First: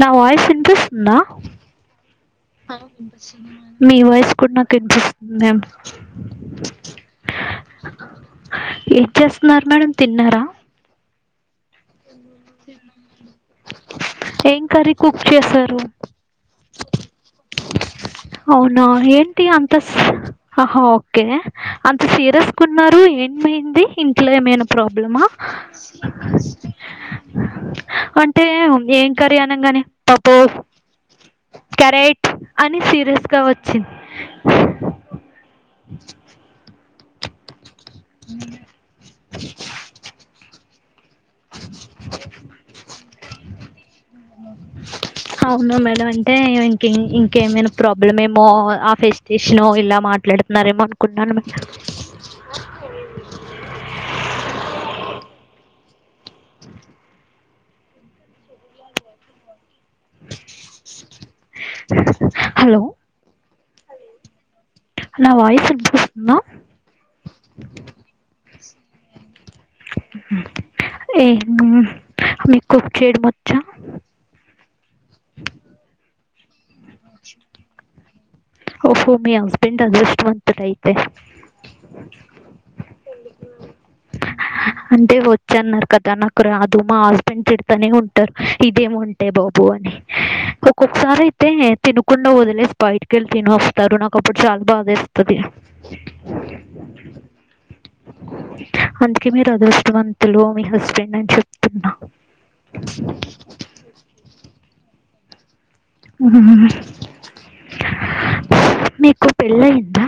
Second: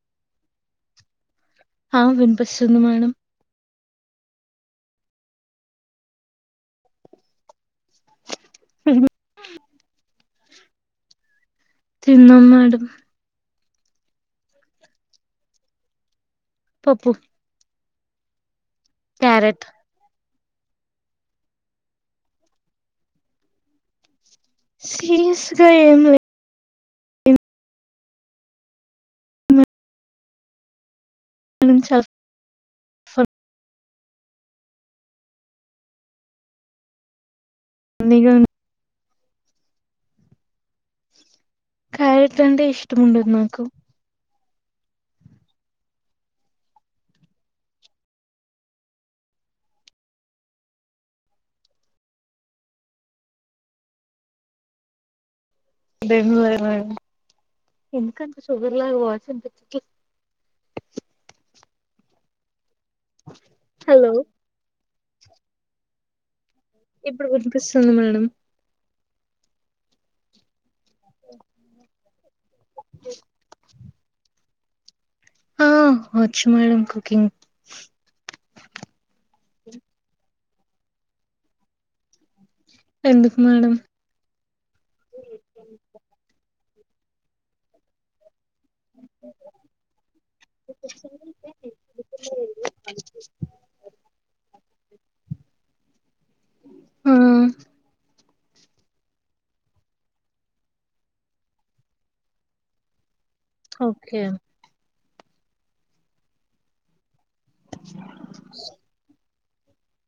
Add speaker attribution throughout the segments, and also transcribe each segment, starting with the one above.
Speaker 1: నా వాయిస్ వినిపిస్తుందా?
Speaker 2: ఆ వినిపిస్తుంది మేడం
Speaker 1: మీ వాయిస్ కూడ్ నాకు వినిపిస్తుంది ఏమ్ ఏట్ చేస్త్న్నార్ మేడం తిన్నారా?
Speaker 2: తిన్నాం మేడం.
Speaker 1: ఏం కర్రీ కుక్ చేసారు?
Speaker 2: పోప్పు
Speaker 1: అవునా ఏంటి అంత ఆహా ఓకే అంత సీరియస్ గున్నారు ఏమమైంది ఇ ఇంట్లో ఏమైనా ప్రాబ్లమా
Speaker 2: సీరియస్ గా ఏం లేదు
Speaker 1: అంటే ఏం కర్రీ అనంగానే పప్పు
Speaker 2: మేడం చాలా
Speaker 1: కరేట్ అని చే [unintelligible]
Speaker 2: [unintelligible] క్యారెట్ అంటే ఇష్టము ఉండదు నాకు
Speaker 1: అ అవునా మేడం అంటే ఇంకే ఇంకేమైనా ప్రాబ్లమ్ ఏమో ఆ ఫెస్టేషను లో ఇలా మా మాట్లాడుతున్నారేమో అనుకున్నాను మె
Speaker 2: బెంగళూరు
Speaker 1: హలో
Speaker 2: హలో
Speaker 1: నా వాయిస్ వినిపిస్తుందా
Speaker 2: ఇప్పుడు వినిపిస్తుంది మేడం
Speaker 1: [inaudible]
Speaker 2: ఆ వచ్చు మేడంమ్ కుకింగ్
Speaker 1: ఓహో మీ హస్బెండ్ అదృష్ట వంతుడు అయితే
Speaker 2: ఎందుకు మేడం
Speaker 1: అంటే వచ్చన్నారు కదా నాకు రా దు మా హస్బెండ్ తడతానే ఉంటారు ఇదేమి వంటే బాబు అని ఒక్కొక్కసారి అయితే తినకుండా వదిలేసి బయట [unintelligible] వస్తారు నాకుప్పుడు చాలా బాధేస్తది
Speaker 2: ఆ
Speaker 1: అందుకే మీరు అదృష్టవంతులు మీ హస్బెండ్ అని చెప్తున్నా
Speaker 2: ఓకే
Speaker 1: మ్మ్. పెళ్లయిందా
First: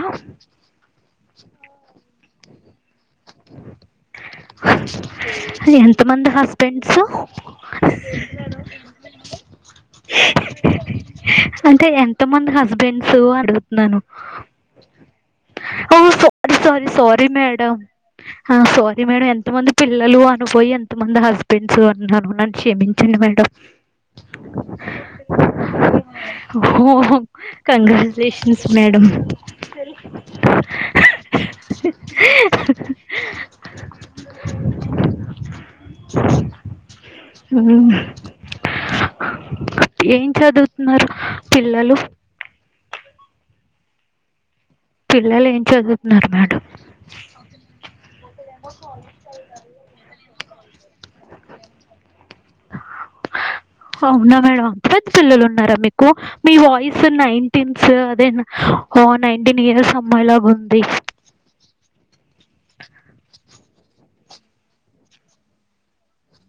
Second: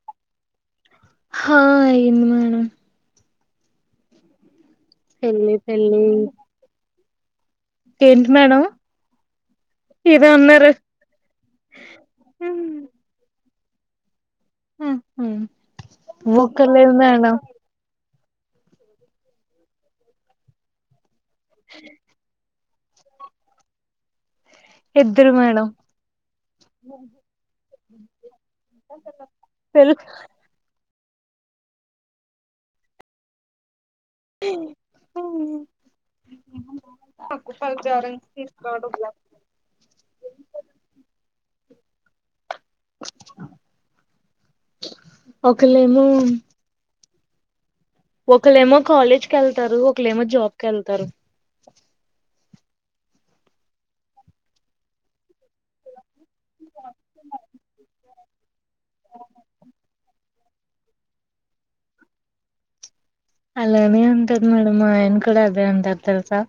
Speaker 2: హా అయింది మేడం పెళ్ళి
Speaker 1: ఎంత
Speaker 2: పెళ్ళి
Speaker 1: మంది హస్బెండ్స్
Speaker 2: ఏంటి మేడం ఏదో అన్నారు
Speaker 1: అంటే ఎంత మంది హస్బెండ్స్ అడు ఓ సారి
Speaker 2: ఒకరు
Speaker 1: సారీ
Speaker 2: లేదు
Speaker 1: సారీ మేడం ఆ సారీ మేడం ఎంత మంది పిల్లలు అను పోయి ఎంత మంది హస్బెండ్స్ అన్నాను. క్షమించండి మేడం,
Speaker 2: ఇద్దరు మేడం
Speaker 1: ఓ కంగ్రాచులేషన్స్ మేడం
Speaker 2: తెలు [unintelligible]
Speaker 1: ఏం చదువుతున్నారు పిల్లలు పిల్లలు ఏం
Speaker 2: ఒకలేమో
Speaker 1: చదువుతున్నారు మేడం
Speaker 2: ఒకళమో కాలేజ్ కెళ్తారు ఒకలేమో జాబ్కి వెళ్తారు
Speaker 1: అవునా మేడం అంత పెద్ద పిల్లలు ఉన్నార మీకు మీ వాయిస్ నైన్టీన్స్ అదే నైటీన్ ఇయర్స్ అమ్మాయి లా అండీ
Speaker 2: అలానే ఉంటది మేడం మా ఆయన కూడా అదే అంటారు, తెలుసా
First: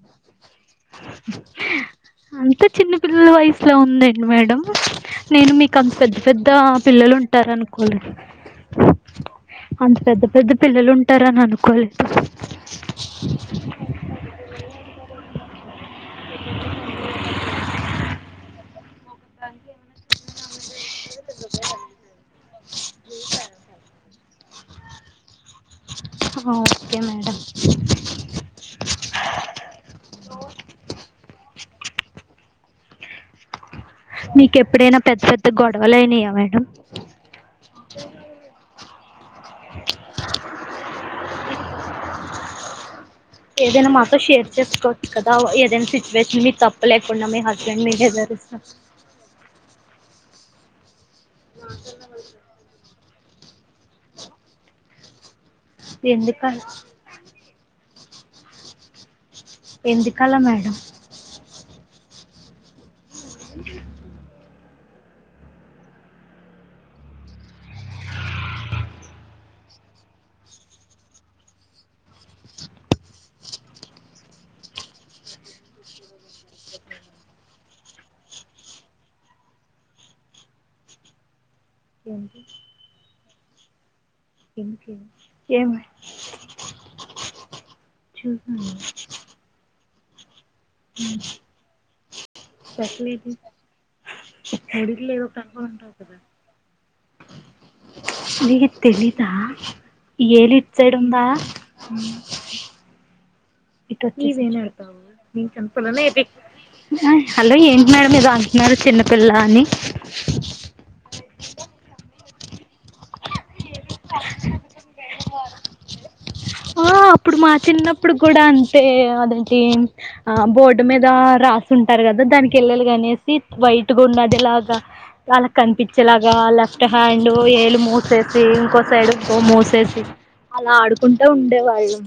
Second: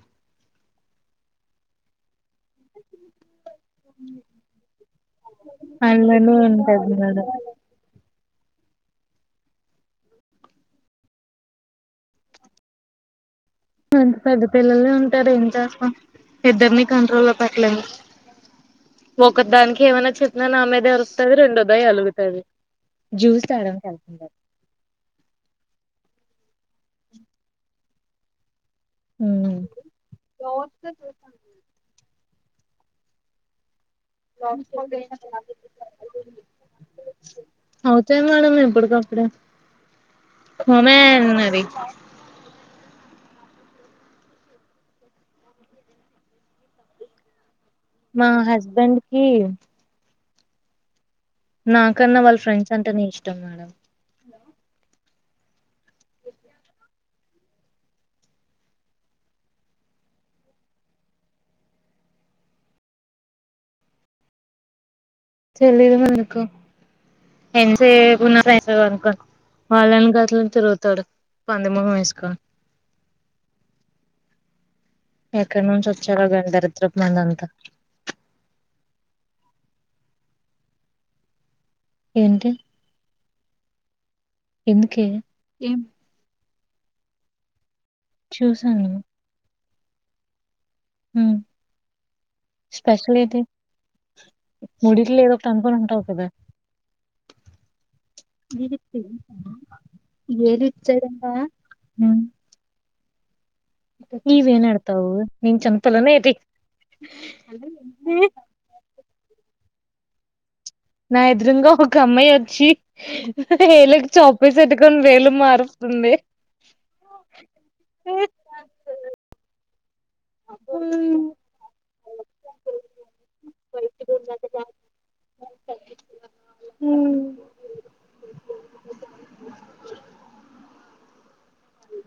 Speaker 1: అంత చిన్నపిల్లలు వయసు అట్లా ఉందండి మేడం నేను మీకు అంత
Speaker 2: అలానే
Speaker 1: పెద్ద పెద్ద
Speaker 2: ఉంటది
Speaker 1: పిల్లలు
Speaker 2: మేడం
Speaker 1: ఉంటార అనుకోలే [unintelligible] అంత పెద్ద పెద్ద పిల్లలు ఉంటారని అనుకోలేదు మేడం
Speaker 2: ఇద్దరినీ కంట్రోల్ లో పేట్టలేము, ఒక దానికి ఏమైనా చెపినా నా మీదె అరుస్తా, వస్తాది రెండోదాయి ఆలుగుతది, జ్యూస్ తేడానికి వెళ్తుంటది.
Speaker 1: ఆ ఓకే మేడం
Speaker 2: ఊ
Speaker 1: మీకు ఎప్పుడైనా పెద్ద పెద్ద గొడవలుయినాయా మేడం
Speaker 2: అవుతాయి మేడం ఎప్పుడు గో ఇప్పుడ కొమేన్నది
Speaker 1: ఏదైనా మాతో షేర్ చేసుకోవచ్చు కదా ఏదైనా సిచ్యువేషన్ మీకు తప్ప లేకుండా మీ హస్బెండ్ ఏమి లేదు
Speaker 2: మా
Speaker 1: అరుస్తా,
Speaker 2: హస్బెండ్ కి నాకన్నా వాళ్ళ ఫ్రెండ్స్ అంటే నే ఇష్టం మేడం,
Speaker 1: ఎందుక అలా ఎందుకలా మేడం [unintelligible]
Speaker 2: తెలీదు అమ్మ నాకు ఎంతసేపు ఉన్న పైసలు కొను వాళ్ళవెనకాలే గిట్ల తిరుగుతాడు పంది ముఖం వేసుకోని, ఎక్కడ నుంచి వచ్చారో గాని దరిద్రపు మందంతా,
Speaker 1: ఏంటీ
Speaker 2: ఏంటి
Speaker 1: ఎందుకే ఎంలే
Speaker 2: చూసాను
Speaker 1: చూసావ
Speaker 2: ఉమ్
Speaker 1: [unintelligible]
Speaker 2: స్పెషల్ ఎటి
Speaker 1: ఎడిట్లో ఏదో కనుకొన్ని ఉంటవు కదా ఏ నీకు తెలిదా ఏలి ఇట్ సైడ్ ఉందా.
Speaker 2: ఉమ్
Speaker 1: ఇటు వచ్చేసే
Speaker 2: నీవేం
Speaker 1: ఆడుదాం
Speaker 2: ఎడతావు
Speaker 1: ని
Speaker 2: నేను
Speaker 1: చెంపలో
Speaker 2: చిన్నపిల్లనే
Speaker 1: ఏంది
Speaker 2: ఏటి
Speaker 1: ఆ హలో ఏంటి మేడం ఏదో అంటున్నారు చిన్నపిల్ల అని
Speaker 2: నా ఇదురుంగా ఒక అమ్మాయి వచ్చి వేలుకి చాక్పీస్ అద్దుకొని వేలు మారుస్తుంది.
Speaker 1: ఆ అప్పుడు మా చిన్నప్పుడు కూడా అంతే అదంటే ఆ బోర్డు మీద రాసుంటారు కదా దానికి వెలు కనేసి వైట్గా ఉన్నదిలాగా వాళ్ళ కనిపించేలాగా లెఫ్ట్ హ్యాండ్ ఏళు మూసేసి ఇంకో సైడ్ మూసేసి అలా ఆడుకుంటా ఉండేవాళ్ళు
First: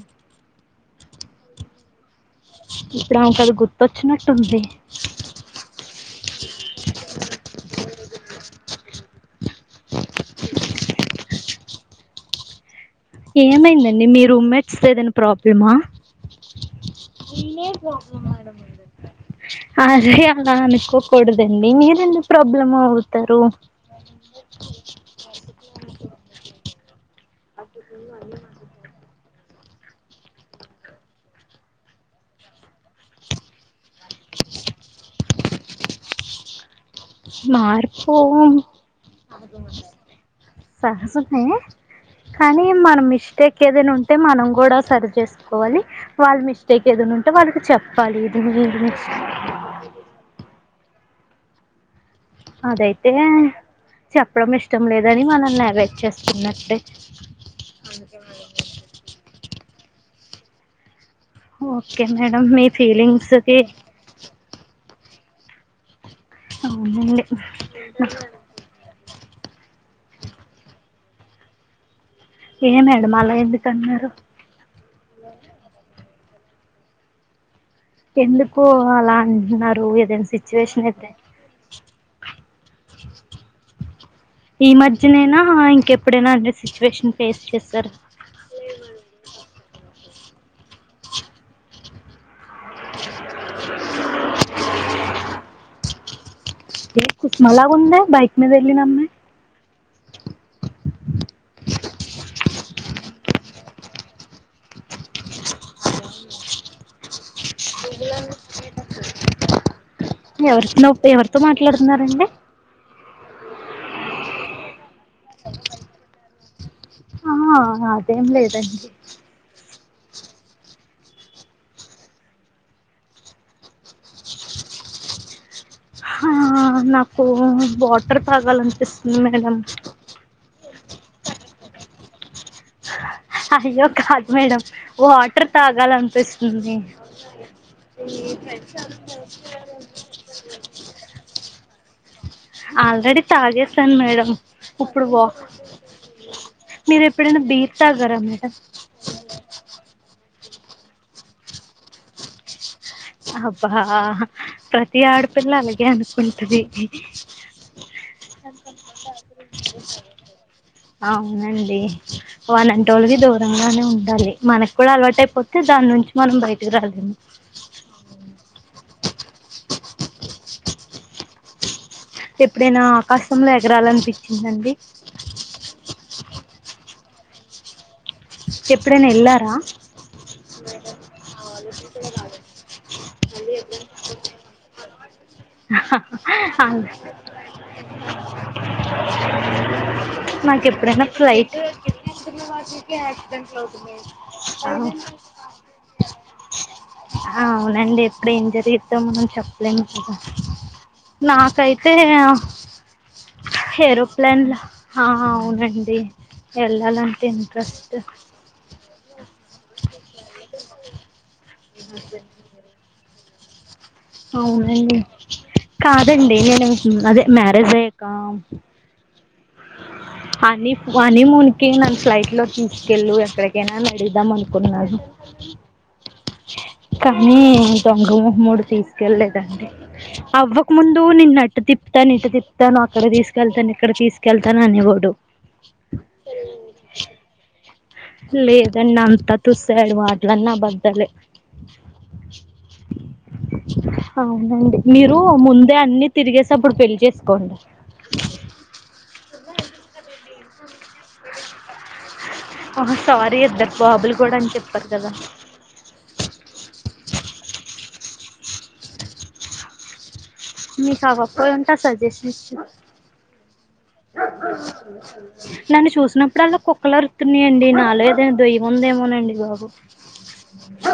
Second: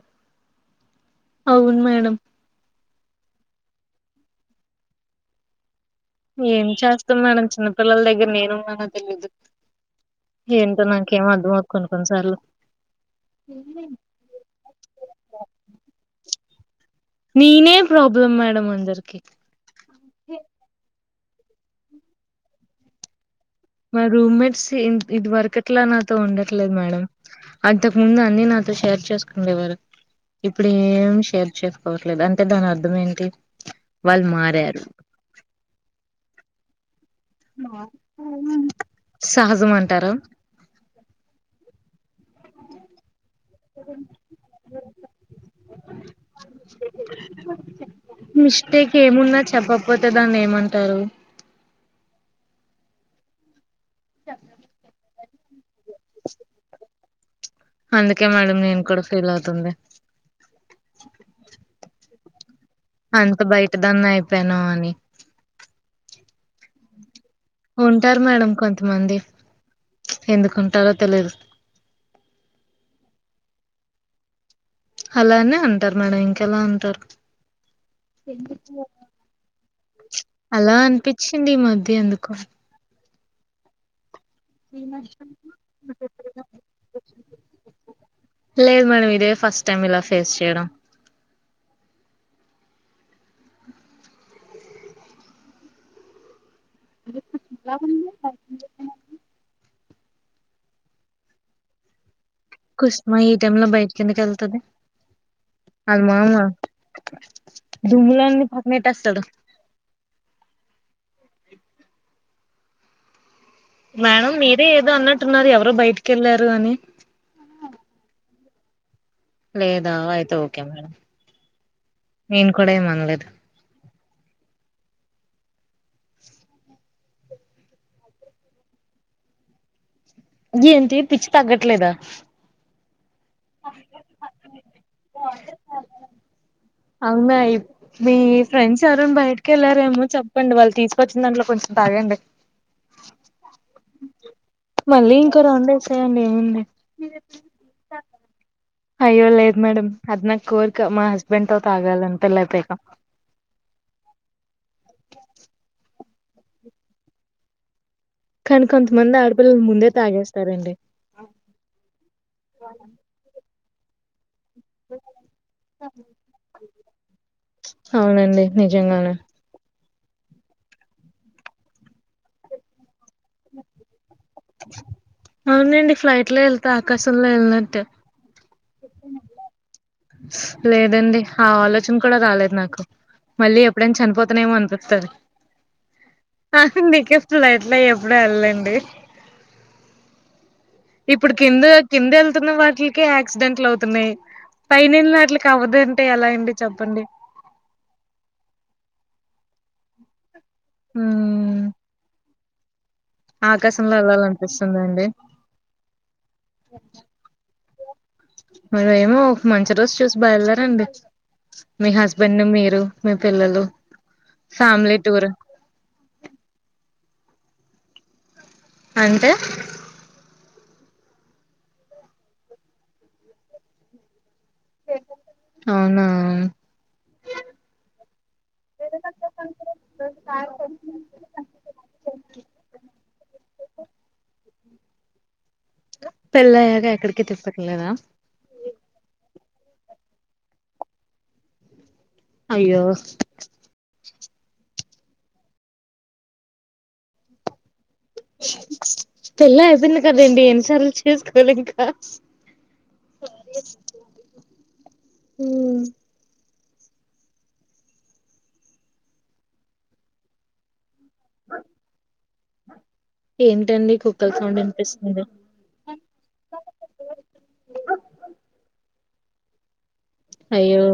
Speaker 2: అవును మేడం
Speaker 1: ఇప్పుడు అమెకి అది గుర్తొచ్చినట్టు ఉంది.
Speaker 2: ఏం చేస్తాం మేడం చిన్నపిల్లల దగ్గర నేను ఉన్నాన తెలిదు ఏంటో నాకేం అర్థంమవుదు కొను కొన్నిసార్లు
Speaker 1: ఏమైందండి మీ రూమ్మేట్స్ తో ఏదైనా ప్రాబ్లమా
Speaker 2: నేనే ప్రాబ్లం
Speaker 1: పోడ
Speaker 2: మేడం అందరికి
Speaker 1: అదే అలా అనుకు కుడదండి మీర ఎన్ని ప్రాబ్లం అవుతారు.
Speaker 2: మా రూమ్మేట్స్ ఇది వరకట్లా నాతో ఉండట్లేదు మేడం అంతకుముందు అన్నిీ నాతో షేర్ చేసుకు ఉండేవారు ఇప్పుడు ఏం షేర్ చేసుకోవట్లేదు అంటే దాని అర్థం ఏంటి, వాళ్ళు మారారు,
Speaker 1: మార్పు
Speaker 2: సహజం అంటారా
Speaker 1: సహజమే కానీ మనం మిస్టేక్ ఏదైనా ఉంటే మనం కూడా సరి చేసుకోవాలి వాళ్ళ మిస్టేక్ ఏద ఉంటే వాళ్ళకి చెప్పాలి ఇది
Speaker 2: పోతే దా ఏమంటారు
Speaker 1: అదైతే చెప్పడం ఇష్టం లేదని మనల్ అవాయిడ్ చేస్తున్నట్టే
Speaker 2: అందకే మేడం నేను కూడా ఫీల్ అవుతుందంది
Speaker 1: ఓకే మేడం మీ
Speaker 2: అంత
Speaker 1: ఫీలింగ్స్కి
Speaker 2: బయటదాన్న అయిపోయాను అని
Speaker 1: అవు మడి
Speaker 2: ఉంటారు మేడం కొంతమంది ఎందుకుంటారో తెలిదు
Speaker 1: ఏ మేడం అలా ఎందుకున్నారు
Speaker 2: అలానే ఉంటారు మేడం ఇంకెలా ఉంటారు
Speaker 1: అ ఎందుకు అలా అంటున్నారు ఏదైనా
Speaker 2: అలా
Speaker 1: సిచ్యువేషన్ అయితే
Speaker 2: అనిపించింది ఈ మధ్య
Speaker 1: స
Speaker 2: ఎందుకో
Speaker 1: ఈ మధ్యనైనా ఇంకెప్పుడైనా అ సిచ్యువేషన్ ఫేస్ చేస్తారు
Speaker 2: లేదు మేడం ఇదే ఫస్ట్ టైం ఇలా ఫేస్ చేయడం
Speaker 1: ఇ కుస్మలా గు ఉందే బైక్ మీద వెళ్లినప్పుమే
Speaker 2: కుస్మా ఈ టైం లో బయట ఎందుకు వెళ్తుది అల్మామ్మా దుములాన్ని పక్నేట్స్తడు
Speaker 1: ఎవరి న ఎవరితో మాట్లాడుతున్నారండి
Speaker 2: మేడం మీరే ఏదో అన్నట్టున్నారు ఎవరు బయటికి వెళ్ళారు అని
Speaker 1: ఆ అదేం లేదండి
Speaker 2: లేదాయి ఓకే మేడం నేను కూడా ఏంఅనలేదు
Speaker 1: ఆ నాకు వాటర్ తాగాలనిపిస్తుంది మేడం
Speaker 2: ఏంటి పిచ్చి తగ్గట్లేదా
Speaker 1: అయ్యో కాదు మేడం వాటర్ తాగాలనిపిస్తుంది
Speaker 2: అవునా మీ ఫ్రెండ్స్ ఎవరైనా బయటకి వెళ్లారేమో చెప్పండి వాళ్ళు తీసుకొచ్చింద కొంచెం తాగండి
Speaker 1: ఆల్రెడీ తాగేసాను మేడం ఇప్పుడు
Speaker 2: మళ్ళీ
Speaker 1: బా
Speaker 2: ఇంకో రౌండ్ వేసేయండి ఏముంది
Speaker 1: మీరు ఎప్పుడైనా బీర్ తాగారా మేడం
Speaker 2: అయ్యో లేదు మేడం అది నా కోరిక మా హస్బెండ్ తాగాలని పెళ్లి అయిపోయాక
Speaker 1: అబ్బా ప్రతి ఆడపిల్ల అలాగే అనుకుంటది
Speaker 2: కనకొంత మంది ఆడపిల్లలు ముందే తాగేస్త
Speaker 1: అవునండి వనంట వాళ్ళకి దూరంగానే ఉండాలి మనకు కూడా అలవాట అయిపోతే దాని నుంచి మనం బయటకి రాలేము
Speaker 2: నిజంగా
Speaker 1: ఎప్పుడైనా ఆకాశంలో ఎగరాలనిపించిందండి
Speaker 2: అవునండి ఫ్లైట్ లో వెళ్తే ఆకాశంలో వెళ్ళనట్ట
Speaker 1: ఇప్పుడే ఎళ్లారా
Speaker 2: లేదండి ఆ ఆలోచన కూడా రాలేదు నాకు మళ్ళ ఎప్పుడైనా చనిపోతున్నాయమో అన అందుకే ఫ్లైట్ లో ఎప్పుడు వెళ్ళండి
Speaker 1: [unintelligible] నాకే ఎప్పుడైనా
Speaker 2: ఇప్పుడు
Speaker 1: ఫ్లైట్ లో
Speaker 2: కింద
Speaker 1: ఎక్కిన
Speaker 2: కింద వెళ్తున్న వాటిలకే యాక్సిడెంట్లు అవుతున్నాయి పైన వెళ్ళినాటిలకి అవ్వదంటే ఎలా అండి చెప్పండి
Speaker 1: [inaudible] అవునండి ఎప్పుడు ఏం జరిగిద్దో మనం చెప్పలేందా
Speaker 2: ఉమ్
Speaker 1: నాకైతే
Speaker 2: ఆకాశంలో
Speaker 1: ఏరోప్లాన్ లో
Speaker 2: వెళ్ళాలనిపిస్తుందండి
Speaker 1: అవునండి వెళ్ళాలంటే ఇంట్రెస్ట్
Speaker 2: మర ఏమో ఒక మంచి రోజు చూసి బయలుదరండి మీ హస్బెండ్ మీరు మీ పిల్లలు
Speaker 1: అవునండి
Speaker 2: ఫ్యామిలీ టూర్
Speaker 1: కాదండి నేను అదే మ్యారేజ్ అయ్యాకా
Speaker 2: అంటే
Speaker 1: హనీ హనీమున్ కి నన్ను ఫ్లైట్ లో తీసుకెళ్ళు ఎక్కడికైనా అడిగుదాం అను కున్నాను
Speaker 2: అవునా
Speaker 1: కానీ దొంగ ముమ్ముూడు తీసుకెళ్లలేదండి అవ్వక ముందు నేన్న అటు తిప్తాను ఇటు తిప్తాను అక్కడ తీసుకెళ్తాను ఇక్కడ తీసుకెళ్తా తను అనేవాడు
Speaker 2: పెళ్ళయాక ఎక్కడికి తిప్పడు
Speaker 1: లేదండి అంతా తుస్సు వాళ్ళ మాటలన్నీ అబద్దాలే
Speaker 2: అయ్యో
Speaker 1: అవునండి మీరు ముందే అన్ని తిరిగేసి అప్పుడు పెళ్లి చేసుకోండి
Speaker 2: పెళ్లి అయిపోయింది కదండి ఎన్నిసార్లు చేసుకోవాలి ఇంకా
Speaker 1: ఆ సారీ ఇద్దరు బాబులు కూడా అని చెప్పారు కదా మీకు ఆ గొప్ప ఉంట సజెషన్ ఇస్తున్న
Speaker 2: నీ కుకల్
Speaker 1: నన్ను చూసినప్పుడు అల్ల కుక్కలు అరుతున్నాయండి నాలో ఏదనా దయ్యం ఉందేమోనండి అయ్యో
Speaker 2: అయ్యో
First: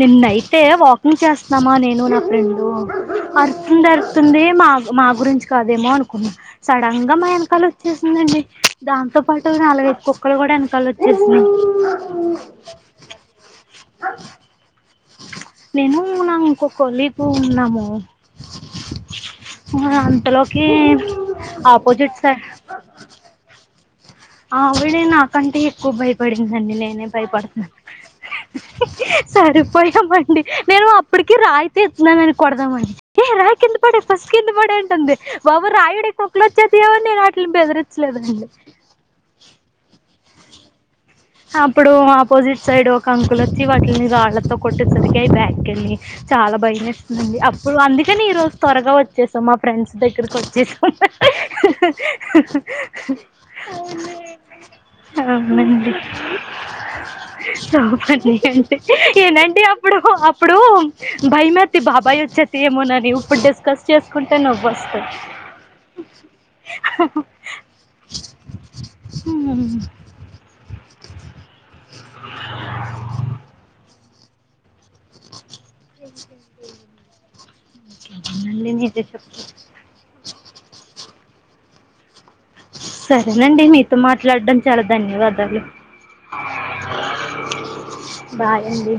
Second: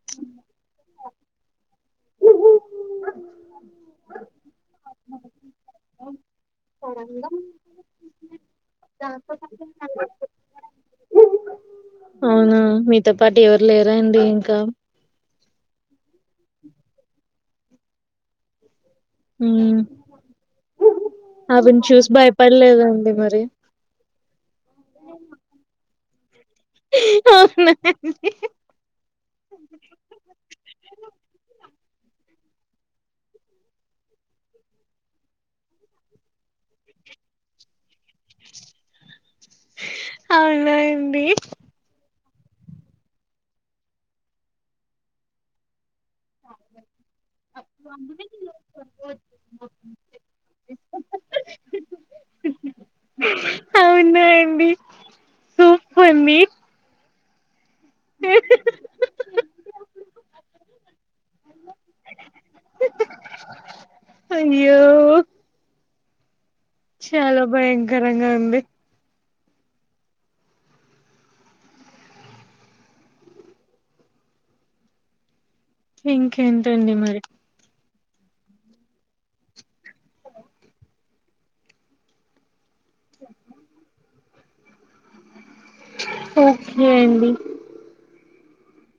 Speaker 1: నిన్న అయితే వాకింగ్ చేస్తున్నామా నేను ఆర్తుంది అర్తుంది మా మా గురించి కాదేమో అనుకున్నా సడన్ గా మా వెనకాల వచ్చేసిందండి దాంతో పాటు నలగైదు కుక్కలు కూడా వెనకాల వచ్చేసి
Speaker 2: అవునా మీతో పాటు ఎవరు లేరా అండి ఇంకా
Speaker 1: నేను నా ఇంకో కొలీకు ఉన్నాము
Speaker 2: మ్మ్
Speaker 1: మరి అంతలోకి
Speaker 2: ఆవిని చూసి
Speaker 1: ఆపోజిట్ సైడ్
Speaker 2: భయపడలేదండి మరి
Speaker 1: ఆవిడా నా కంటే ఎక్కువ బయ పడిందండి నేనే భయపడుతున్నా
Speaker 2: అవునా
Speaker 1: సరిపోయామండి నేను అప్పుడు కి రాయ్ తీస్తున్నామని కొడదామని ఏ రాయి కింద పాడేయ్ ఫస్ట్ కింద పడేయ్ అంటుంది బాబోయ్ రాయుడే కుక్కలు వచ్చే ఎవరిని వాటిని బెదిరించలేదు
Speaker 2: అవునా
Speaker 1: అప్పుడు ఆపోజిట్ సైడ్ ఒక అంకుల్ వచ్చి వాటిని రాళ్లతో కొట్టేసరికి అవి బ్యాక్ చాలా భయమేస్తుందండి అప్పుడు అందుకని ఈ రోజు త్వరగా వచ్చేసాం మా ఫ్రెండ్స్ దగ్గరకి వచ్చేసాం ఆ ఆ హా
Speaker 2: అవునా అండి
Speaker 1: అవునండి
Speaker 2: మీ
Speaker 1: చపండి అంటే ఏంటంటే అప్పుడు అప్పుడు భయమతి బాబాయ్ వచ్చేసి ఏమోనండి ఇప్పుడు డిస్కస్ చేసుకుంటేనే
Speaker 2: అయ్యో
Speaker 1: నవ్వొస్తది
Speaker 2: చాలా భయంకరంగా ఉంది.
Speaker 1: స ఉ
Speaker 2: ఇంకేంటండి మరి
Speaker 1: నిజ సరేనండి మీతో మాట్లాడడం చాలా ధన్యవాదాలు
Speaker 2: ఓకే అండి
Speaker 1: బాయ్ అండి